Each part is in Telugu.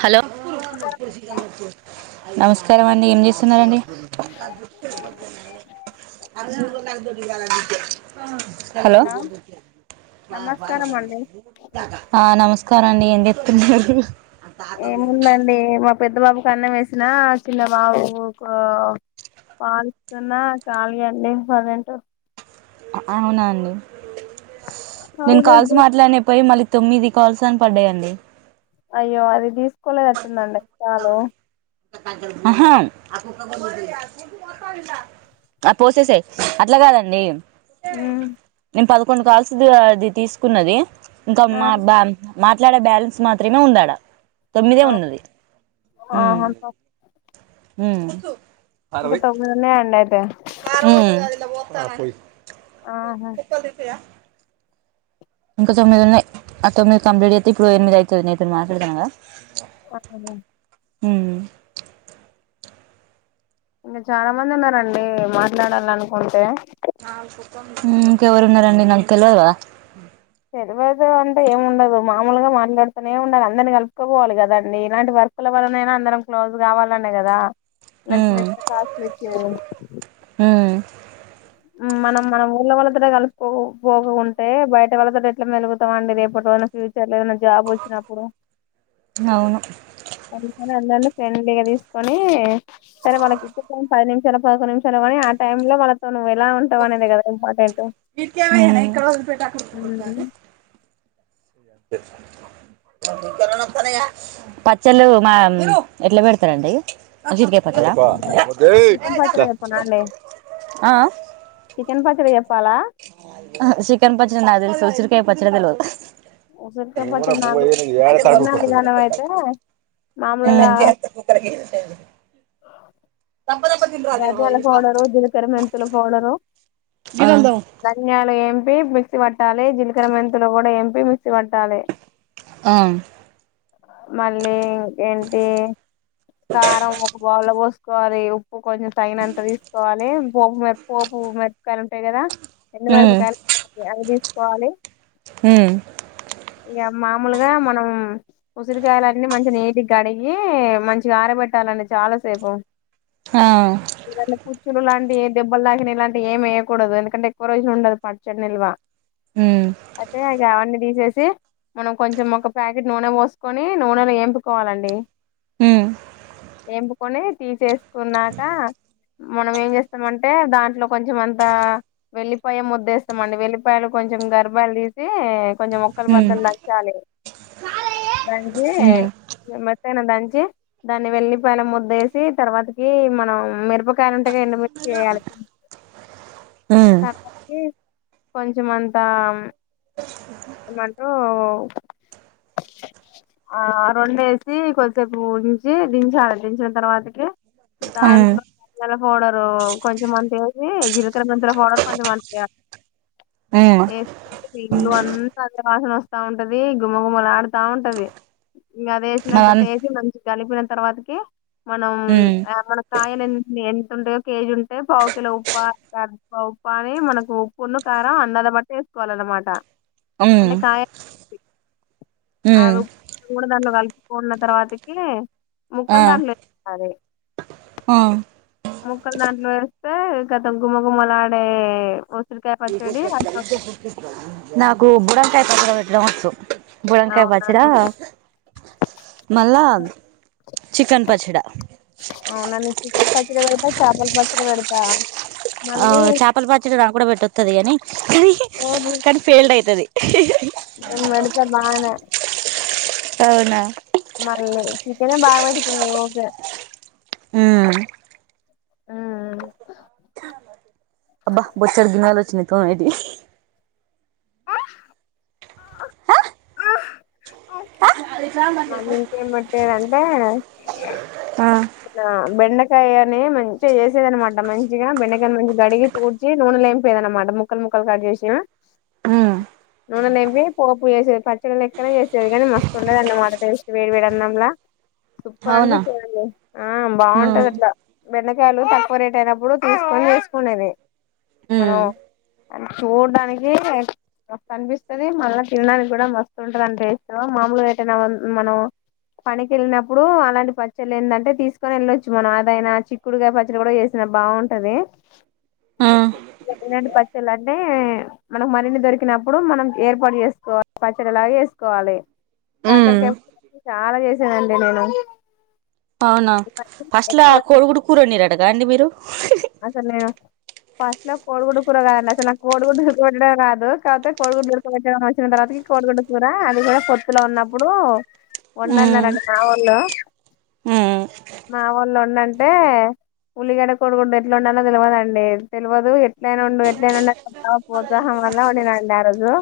హలో నమస్కారం అండి ఏం చేస్తున్నారండి రాు వ న హలో నమస్కారం అండి ఆ నమస్కారం అండి ఏం చేస్తూన్నారు ఏముందండి మా పెద్ద బాబుకి అన్నం వేసినా చిన్న బాబుకు పాలిస్తున్నా ఖాళీ అంటే [unintelligible] అవునా అండి నేను కాల్స్ అవునండి. మాట్లాడిన పోయి మళ్ళీ తొమ్మిది కాల్స్ అని పడ్డాయండి అయ్యో అది తీసుకోలేదట్టుందండి చాలు ఆహుం ఆ పోసేసేయ్ అట్లా కాదండి ఉమ్ నేను పదకొండు కాల్స్ది అది తీసుకున్నది ఇంకా ఆ మాబా మాట్లాడే బ్యాలెన్స్ మాత్రమే ఉందాడా తొమ్మిదే ఉన్నది ఆహ ఉ ఇంకా తొమ్మిది ఉన్నాయ్ అన్నది ఆహా మ్ ఇంకా తొమ్మిది ఉన్నాయ్ ఆ తొమ్మిది కంప్లీట్ అయితే ఇప్పుడు ఎనిమిది అయితది నీతో మాట్లా డుతున్న కదా అట్లనా ఉమ్ చాలా మంది ఉన్నారండి మాట్లాడాలనికుంటే మ్ ఇంకెవరు ఉన్నారండి నాకు తెలువదా తేలువదు అంటే ఏం ఉండదు మామూలుగా మాట్లాడుతూనే ఉండాలి అందరినీ కలుపుకోపోవాలి గదా ఇలాంటి ఒకరి వల్లనయినా అందరం క్లోజ్ కావాలి కదా నచ్చి ఉమ్ నచ్చిన కాసు వచ్చేదం ఉమ్ మనం మనం ఊర్ళ వాళ్లతోట కలుసుకో పోకుంటే బయట వాళ్ళతో ఎట్లా మెలుగుతాం అండి రేపటోల ఫ్యూచర్ లేదన్నా జాబ్ వచ్చినప్పుడు అవును అందుకని ఉండాలి ఫ్రెండ్లీగా తీసుకొని సరే వాళ్ళకి ఇచ్చే పది నిమిషాలు పదకొ నిమిషాలు కానీ ఆ టై లో వాళ్ళతో నువ్వు ఎలా ఉంటావు అనేది గదా ఇంపార్టెంట్ పచ్చళ్ళు మా ఎట్లా పెడత అండి ఉర చింతకాయ పచ్చడా చికెన్ పచ్చడి చెప్పనా అండి ఆ చికెన్ పచ్చడి చే చికెన్ పచ్చడి నాకు తెలుసు ఉసరికాయ పచ్చడి తెలువదు ఉసిరికాయ నేను కూడా పచ్చడి బువ్వా నాకు య్యేను యాడటా ఆడికి తిన్న ఊరుకోస్తది విధానం అయితే నేను మంచిగా ఎస్తా కుక్కలకి దన్యలా పోడరు జి లకర్ర మెంతుల పోడరు ధన్యాలు ఏంపి ఎం మిక్సీ పట్టాలి జీలకర్ర మెంతులు కూడా ఎంపీ మిక్సీ పట్టాలి ఆ మళ్ళీ ఇంకేంటి కారం ఒక బోళ్ల పోసుకోవాలి కొంచెం తగినంత తీసుకోవాలి పోపు మ పోపు మెరపకాయలు ఉంటాయి కదా ఎండు ఉమ్ మిరపకాయలు ఐదు తీసుకోవాలి మ్ ఇగా మామూలుగా మనం ఉసిరికాయలన్నీ మంచి నీటి కడిగి మంచిగా ఆరబేటీ ఉంచాలి అండి చాలా సేపు ఆ ఏ దెబ్బలు దాకినా ఇలాంటి ఏమియకూడదు ఎందుకంటే ఎక్వ రోజులు ఉండదు పచ్చడి నిల్వా ఉమ్ అయితే అవన్నీ తీసేసి మనం కొంచెం ఒక ప్యాకెట్ నూనె పోసుకొని నూనెలో వేంపుకోవాలండి ఉమ్ వేంపుకొని తిస్స్కున్నాక మనం ఏం చేస్తామంటే దాంట్లో కొంచెం అంత వెల్లిపాయ ముద్దేస్తామండి వెల్లిపాయలు కొంచెం కొంచెం గర్భాలు తీసి కొంచెం మొక్కలు ఉమ్ బద్దలు దచ్చాలి దంచి ఉమ్ ఎమ్మత్తయినా దంచి దాన్ని వెల్లిపాయన ముద్దేసి తర్వాత మనం మిరపకాయలుంటేగా ఎండు మీర్చి చేయాలి ఉమ్ తరవాతకీ కొంచెం అంతా ఏమాంట ఆ రెండు వేసి కొద్దిసేపు ఉంచి దించాలి దించిన తర్వాతకి ఉమ్ దాంట్లో దన్యాల పోడరు కొంచెంమంత ఏ జీలకర్ర మెంతలు పోడరు కొంచెంమంత [inaudible] ఉమ్ ఇల్లు అంతా అదే వాసన వస్తా ఉంటది గుమ్మగుమ్మలా ఆడుతా ఉంటది ఇంకాది మా మమ్ వేసినేసి మంచి కలిపిన తర్వాతకి మనం ఉమ్ ఆ మన కాయలు ఎంత ఎంత ఉంటాయో కేజీ ఉంటే పావు కిలో ఉప్పా [unintelligible] ఉప్ప అని మనకు ఉప్పు కారం అన్నాన్ని బట్టి వేసుకోవాలన్నమాట హ్మ్మ్ అవి మూడుదండలు కలుపుకున్న తర్వాతకి ముక్కలు దాంట్లోకి [unintelligible] హ్మ్మ్ ముక్కలు దాంట్లో వేస్తే గతం గుమ్మ గుమ్మలా ఆడే వ నాకు బుడంకాయి పచ్చడి పెట్టడం వచ్చు బుడంకాయ పచ్చడా అవునండి మళ్ళా చికెన్ పచ్చడా అవునా చికెన్ పచ్చడి పెడతా చాపల్ పచ్చడి పెడతా ఆ మళ్ళీ చేపల పచ్చడి నాకు కూడా పెట్టతుది కాని అది ఓహో, కానీ ఫెయిల్డ్ అవుతది నేను పెడతా బానే అవునా మల్లీ చికనే బాగా పెట్టత ఓకే హ్మ్మ్ హ్మ్మ్ అబ్బా బొచ్చడు దిన ఆలోచనతోనే అది హా ఆ మ ఇంకేం పెట్టారంటే ఆ అంటే బెన్నకి కాయని మంచిగా చేసేది అనమాట మంచిగా బెండకాయ మంచి గడిగి తూడ్చ నూనె లేంపోయే అనమాట ముక్కలు ముక్క ముక్కల్ కట్ చేసిన హుమ్ నూనె నింపి పోపు చేసేది పచ్చడి లెక్కనే చేసేది కాని మస్తు ఉండేది అన్నమాట టేస్ట్ వేడి వేడి అన్నం లా సూపర్ అవునా అనిపించడండి ఆ బాగుంటది ఉమ్. అట్లా బెండకాయలు తక్కువ రేట్ అయినప్పుడు తీసుకొని వేసుకునేది మనం ఉమ్. చూడడానికి మస్తు అనిపిస్తుంది మళ్ళా తినడానికి కూడా మస్తు ఉంటంది అనిస్తం మామూలుగా ఏటైనా మనం పనికి వెళ్ళినప్పుడు అలాంటి పచ్చళ్లు ఏంటంటే తీసుకొని వెళ్ళొచ్చు మనం అదైనా చిక్కుడుగాయ పచ్చలు కూడా వేసిన బాగుంటది ఇలాంటి పచ్చలు అంటే మనకు మరిన్ని దొరికి కినప్పుడు మనం ఏర్పాటు చేసుకోవాలి పచ్చడిలాగా వేసుకోవాలి కాకరకాయ చాలా చేసానండి నేను అవునా ఫస్ట్లా ఎక్కువ కోడుగుడ్డు కూర వండిరి రటగా అండి మీరు అయితే నేను ఫస్ట్ లో కోడుగుడ్డ కూర కాదండి అసలు నా కోడి గుడ్డు కూర వండడం రాదు కాపోతే కోడిగుడ్డు లు ఉడుకబట్టడం వచ్చిన తరువాత కోడి గుడ్డు కూర అది కూడా కొత్తులో ఉన్నప్పుడు ఉమ్. ఉండన్ననండి మా వాళ్ళు ఉమ్. మావొళ్లు వండంటే ఉల్లిగడ్డ కోడిగుడ్డు ఎట్లా ఉండాలో తెలియదుండి తెలియదు ఎట్లనా ఉండు ఎట్లయినాండ బా ప్రోత్సాహం వల్ల ఉండినండి ఆ రోజు హ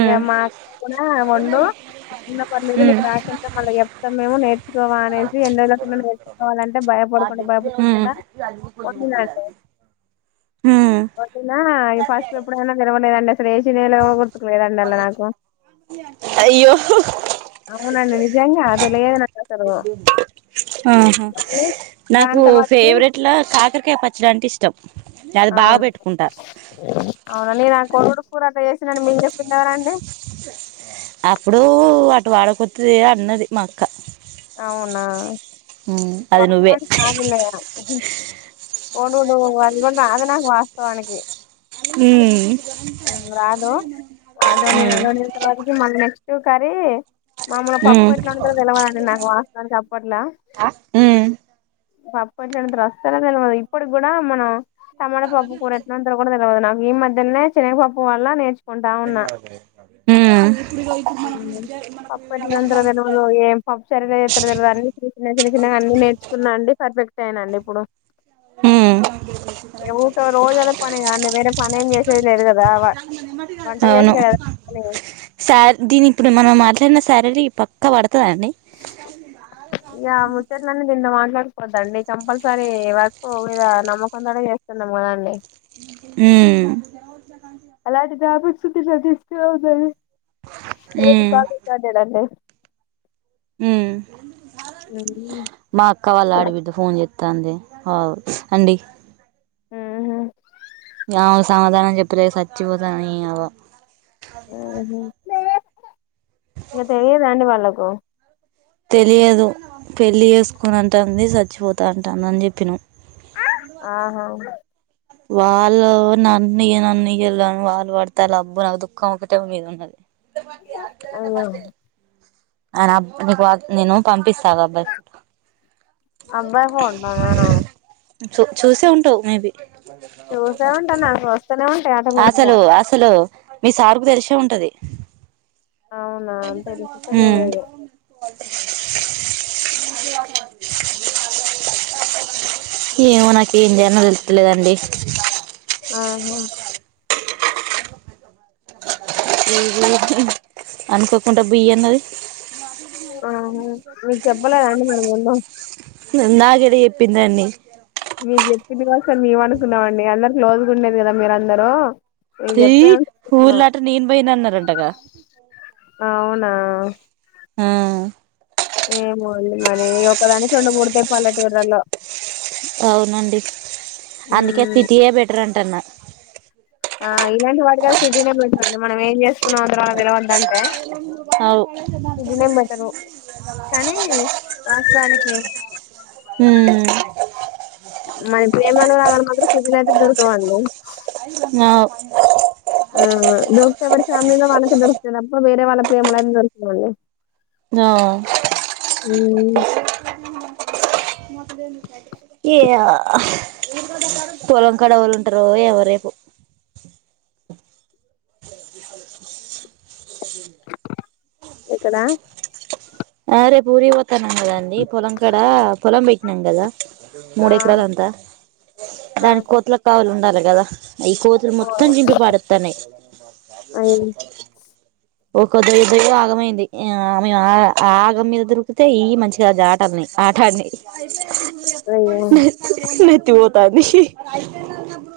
ఇక మా అక్క కూడా వండు ఇన్న పర్లేదు నీకు రాకుంటే మళ్ళీ చెప్తాం మేము నేర్చుకోవ అనేసి ఎండ్రోజుల నేర్చుకోవాలంటే భయపడకుండా భయపడా అకు ముబలండి [inaudible] ఓకేనా ఫస్ట్ ఎప్పుడైనా నిరవలేదండి అసలు ఏసి లు లేవు గుర్తుకులేదండి అలా నాకు అయ్యో అవునండి నిజంగా అది లేదు నాకసలు ఆహా నాకు తర్వాతకి ఫేవరెట్లా కాకరకాయ పచ్చడి అంటే ఇష్టం అది బాగా అవును పెట్టుకుంటా అవునా నేనా అ కోర్స్ కుడా చేసి మరి మీరేం తిన్నారండి అప్పుడు అటు వాడకతేది అన్నది మా అక్క అవునా అది నువ్వే వర్షం కాదులే కోడుడు అది కూడా రాద నాకు వాస్తవానికి ఉమ్ రాదు అదో నే ఉమ్ నల తర్వాతకి మళ్ళీ నె నువ్ కర్రీ మమ్మల్ని పప్పు ఉమ్ ఎట్లా ఉంటో తెలవాలండి నాకు వాస్తవం చప్పట్లా పప్పు ఎట్ల ఎంతరు వస్తారా తెలియదు ఇప్పటికి కూడా మనం టమాటో పప్పు కూర ఎట్లాంత కూడా తెలియదు నాకు ఈ మధ్యనే చినగపప్పు వల్ల నేర్చుకుంటా ఉన్నా ఉమ్. హ్మ్మ్ సరిగా ఎ తరురదు అన్నిన్న చిన్న చిన్న చిన్నగా అన్నన్ని నేర్చుకున్నా అండి పర్ఫెక్ట్ అయిన అండి ఇప్పుడు ఉమ్ [inaudible] ఎ ఊకా రోజదా పనిగా అంట వేర పనం చేసేదిలేదు కదావా అవును శార దీని ఇప్పుడు మనం మాట్లాడిన శారరీ పక్క పడతు అండి ఇక ముచ్చట్ అన్నీ దింట్లో మాట్లాడు కోవద్దు అండి కంపల్సరి వర్క్ మీద నమ్మకం తోనే చేస్తున్నం కాదండి హ్మ్మ్ ఏంటి జాబ్ వచుంటే [unintelligible] హ్మ్మ్ అదేనండి ఉమ్ హ్మ్మ్ మా అక్క వాళ్ళ ఆడబిడ్డ ఫోన్ చేస్తా అంది అండి ఉహు ఆమెకు సమాధానం చెప్పతే చచ్చిపోతా నిఅవ ఆహ ఇకా తెలిదా అండి వాళ్ళకు తెలియదు పెళ్లి చేసుకొను అంటంది చచ్చిపోతా అంటాందని చెప్పి నువ్ ఆహా వాళ్ళు నన్ను నన్నకిళ్ళని వాళ్ళు పడతారు అబ్బు నాకు దుఃఖం ఒకటే మీద ఉన్నది అయ్యో అ నీకు నేను పంపిస్తా అబ్బాయి ఫోన్ లోనేనా చూ చూసే ఉంటావు మేబి చూసే ఉంటానా చూస్తూనే ఉంటాను అసలు అసలు మీ సార్కు తెలిసే ఉంటది అవునా అంతలి సతగద లేదు [unintelligible] ఏమో నాకు ఏం చేయాలో తెలుతాలేదండి ఆహా అనుకోకుండా బియ్యన్నది ఆహ మీకు చెప్పలేదండి మేము ముందు ఇందాకే చెప్పిందండి మీకు చెప్పినందివాసం మేం అనుకున్నాం అండి అందరు క్లోజ్గా ఉండేది కదా మీర అందరూ అయి ఊర్లాట నేను పోయినా అన్నారంటగా అవునా ఆ ఏమో మరి ఒకదానికి రెండు మూడు తె పల్లెటూర్లలో అవునండి అందుకే మ్మ్ సిటీయే బెటర్ అంటుఅన్న ఆ ఇలాంటి వాటి కలిసి సిటీనే బెస్ట్ మనం ఏం చేస్తున్నాం అ తర్వా తెలవదంటే అవు ఇంటి నేమ్ బెట్టను కానీ వాస్తవానికి హ్మ్ మరి ప్రేమానురాగాలు మాత్రం సిటీలయితే దొరుకవండి ఆ వ్ ఆ దొరికితే ఎవరి ఫ్యామిలీలో వాళ్ళకే దొర్కుతాయి తప్పా వేరే వాళ్ళ ప్రేమలయితే దొరుకవండి ఆహ్ హు యే పొలం కాడా ఏవ్వళ్ళు ఉంటరో ఏమో రేపు ఎక్కడ ఆ రేపు ఊరిపో పొత్తన్నం కదండి పొలం కాడా పొలం పెట్టినాం కదా ఆ! మూడెకరాల అంతా దానికి ఆహా! కోతుల కావలుండలే గదా ఈ కోతులు మొత్తం ఓహ్! జింపి పడేతన్నాయి అయ్యో! [unintelligible] ఆగమైంది ఈ యా మీ ఆయ ఆగం మీద దునికితే ఇయ్యి మంచిగా ఆట ఆడినయి ఆట ఆడినాయి అయ్యో! నత్ నత్తి పోతాంది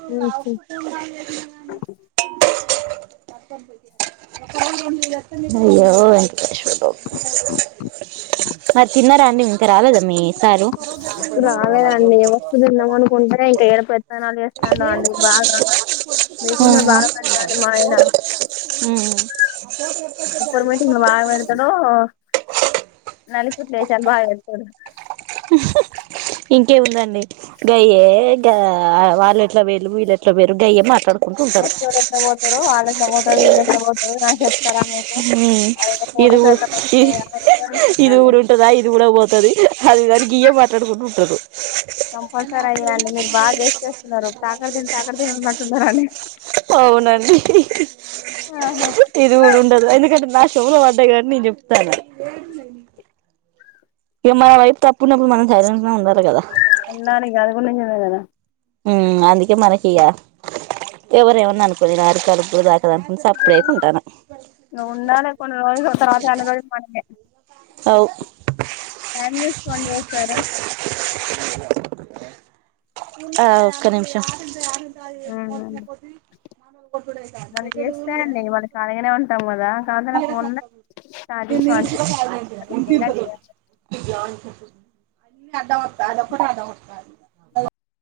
హుహు. [unintelligible] అయ్యో వెంకటేశ్వర్లు అఓ మరి తిన్నారా అండి ఇంకా రాలేదా మీ సారు రాలేదండి. వస్తు తిందామనుకుంటే ఇంక ఏడ పెత్తనాలు చేస్తాండో అండి బాగా. మీటింగ్‌లు హ్మ్ బాగా పెడతాడండి మా ఆయన. హు ఉప్పర్ మీటింగులు మాగ పెడతడు నల్లికుట్ల ఏషాలు బాగా ఎత్తడు ఇంకేముందండి గయ్యే గా వాల్లేట్లా వోయిళ్ళు వెళ్లేట్లా వోయిల్లు గయ్యే మాట్లాడుక్ నెక్స్ట్ ఏవలెట్ల వోతరు వాళ్లుఎట్లా వొతరు వెళ్ళేట్ల వోతరు నాక్ చెప్తారా విళ్ళు ఉమ్ ఇది కూడ్ ఇది ఇది సెట్లండి. కుడ ఉంటందా ఇది కూడా పోతది అదిదాని గియ్యు మనకుంటాకూసుంటాడు కంపల్సరీ అయిన అండి మీరు బాగా గెస్ చేస్తున్నారు తాకర్ తిన్ తాకడ తిన్ ఉన్నట్టున్నడనీ అవునండి ఇది కూడా ఉండదు ఎందుకంటే నాష్ చోవులవడ్డదని నేన్ చెప్తన్నా ఇగ మన వైపు తప్పున్నప్పుడు మనం సైలెంట్ గనే ఉండాలి కదా ఉన్నానీ గదిగునించలేగదా ఉ అందుకే మనకిగా ఎవరేమన్నా అనుకోని రాని కలుపులు రాకదప్పాదు అని సప్పుడేక ఉకుంటాన్నా ఉండాలే కొన్ని రోజులు తరువాత అన్ని రోజులు మనకే అవు టైం చూసుకోండి ఒకసారి ఆ ఒక్క నిమిషం కాదిది మనం చేస్తాయండి మనం ఖాళీగానే ఉంటాం కదా కాకపోతే నా ఫోన్లో ఛార్జింగ్ [unintelligible] [unintelligible] [unintelligible] ఇంతింత క్వాంటిటీ దొడ్డు [unintelligible]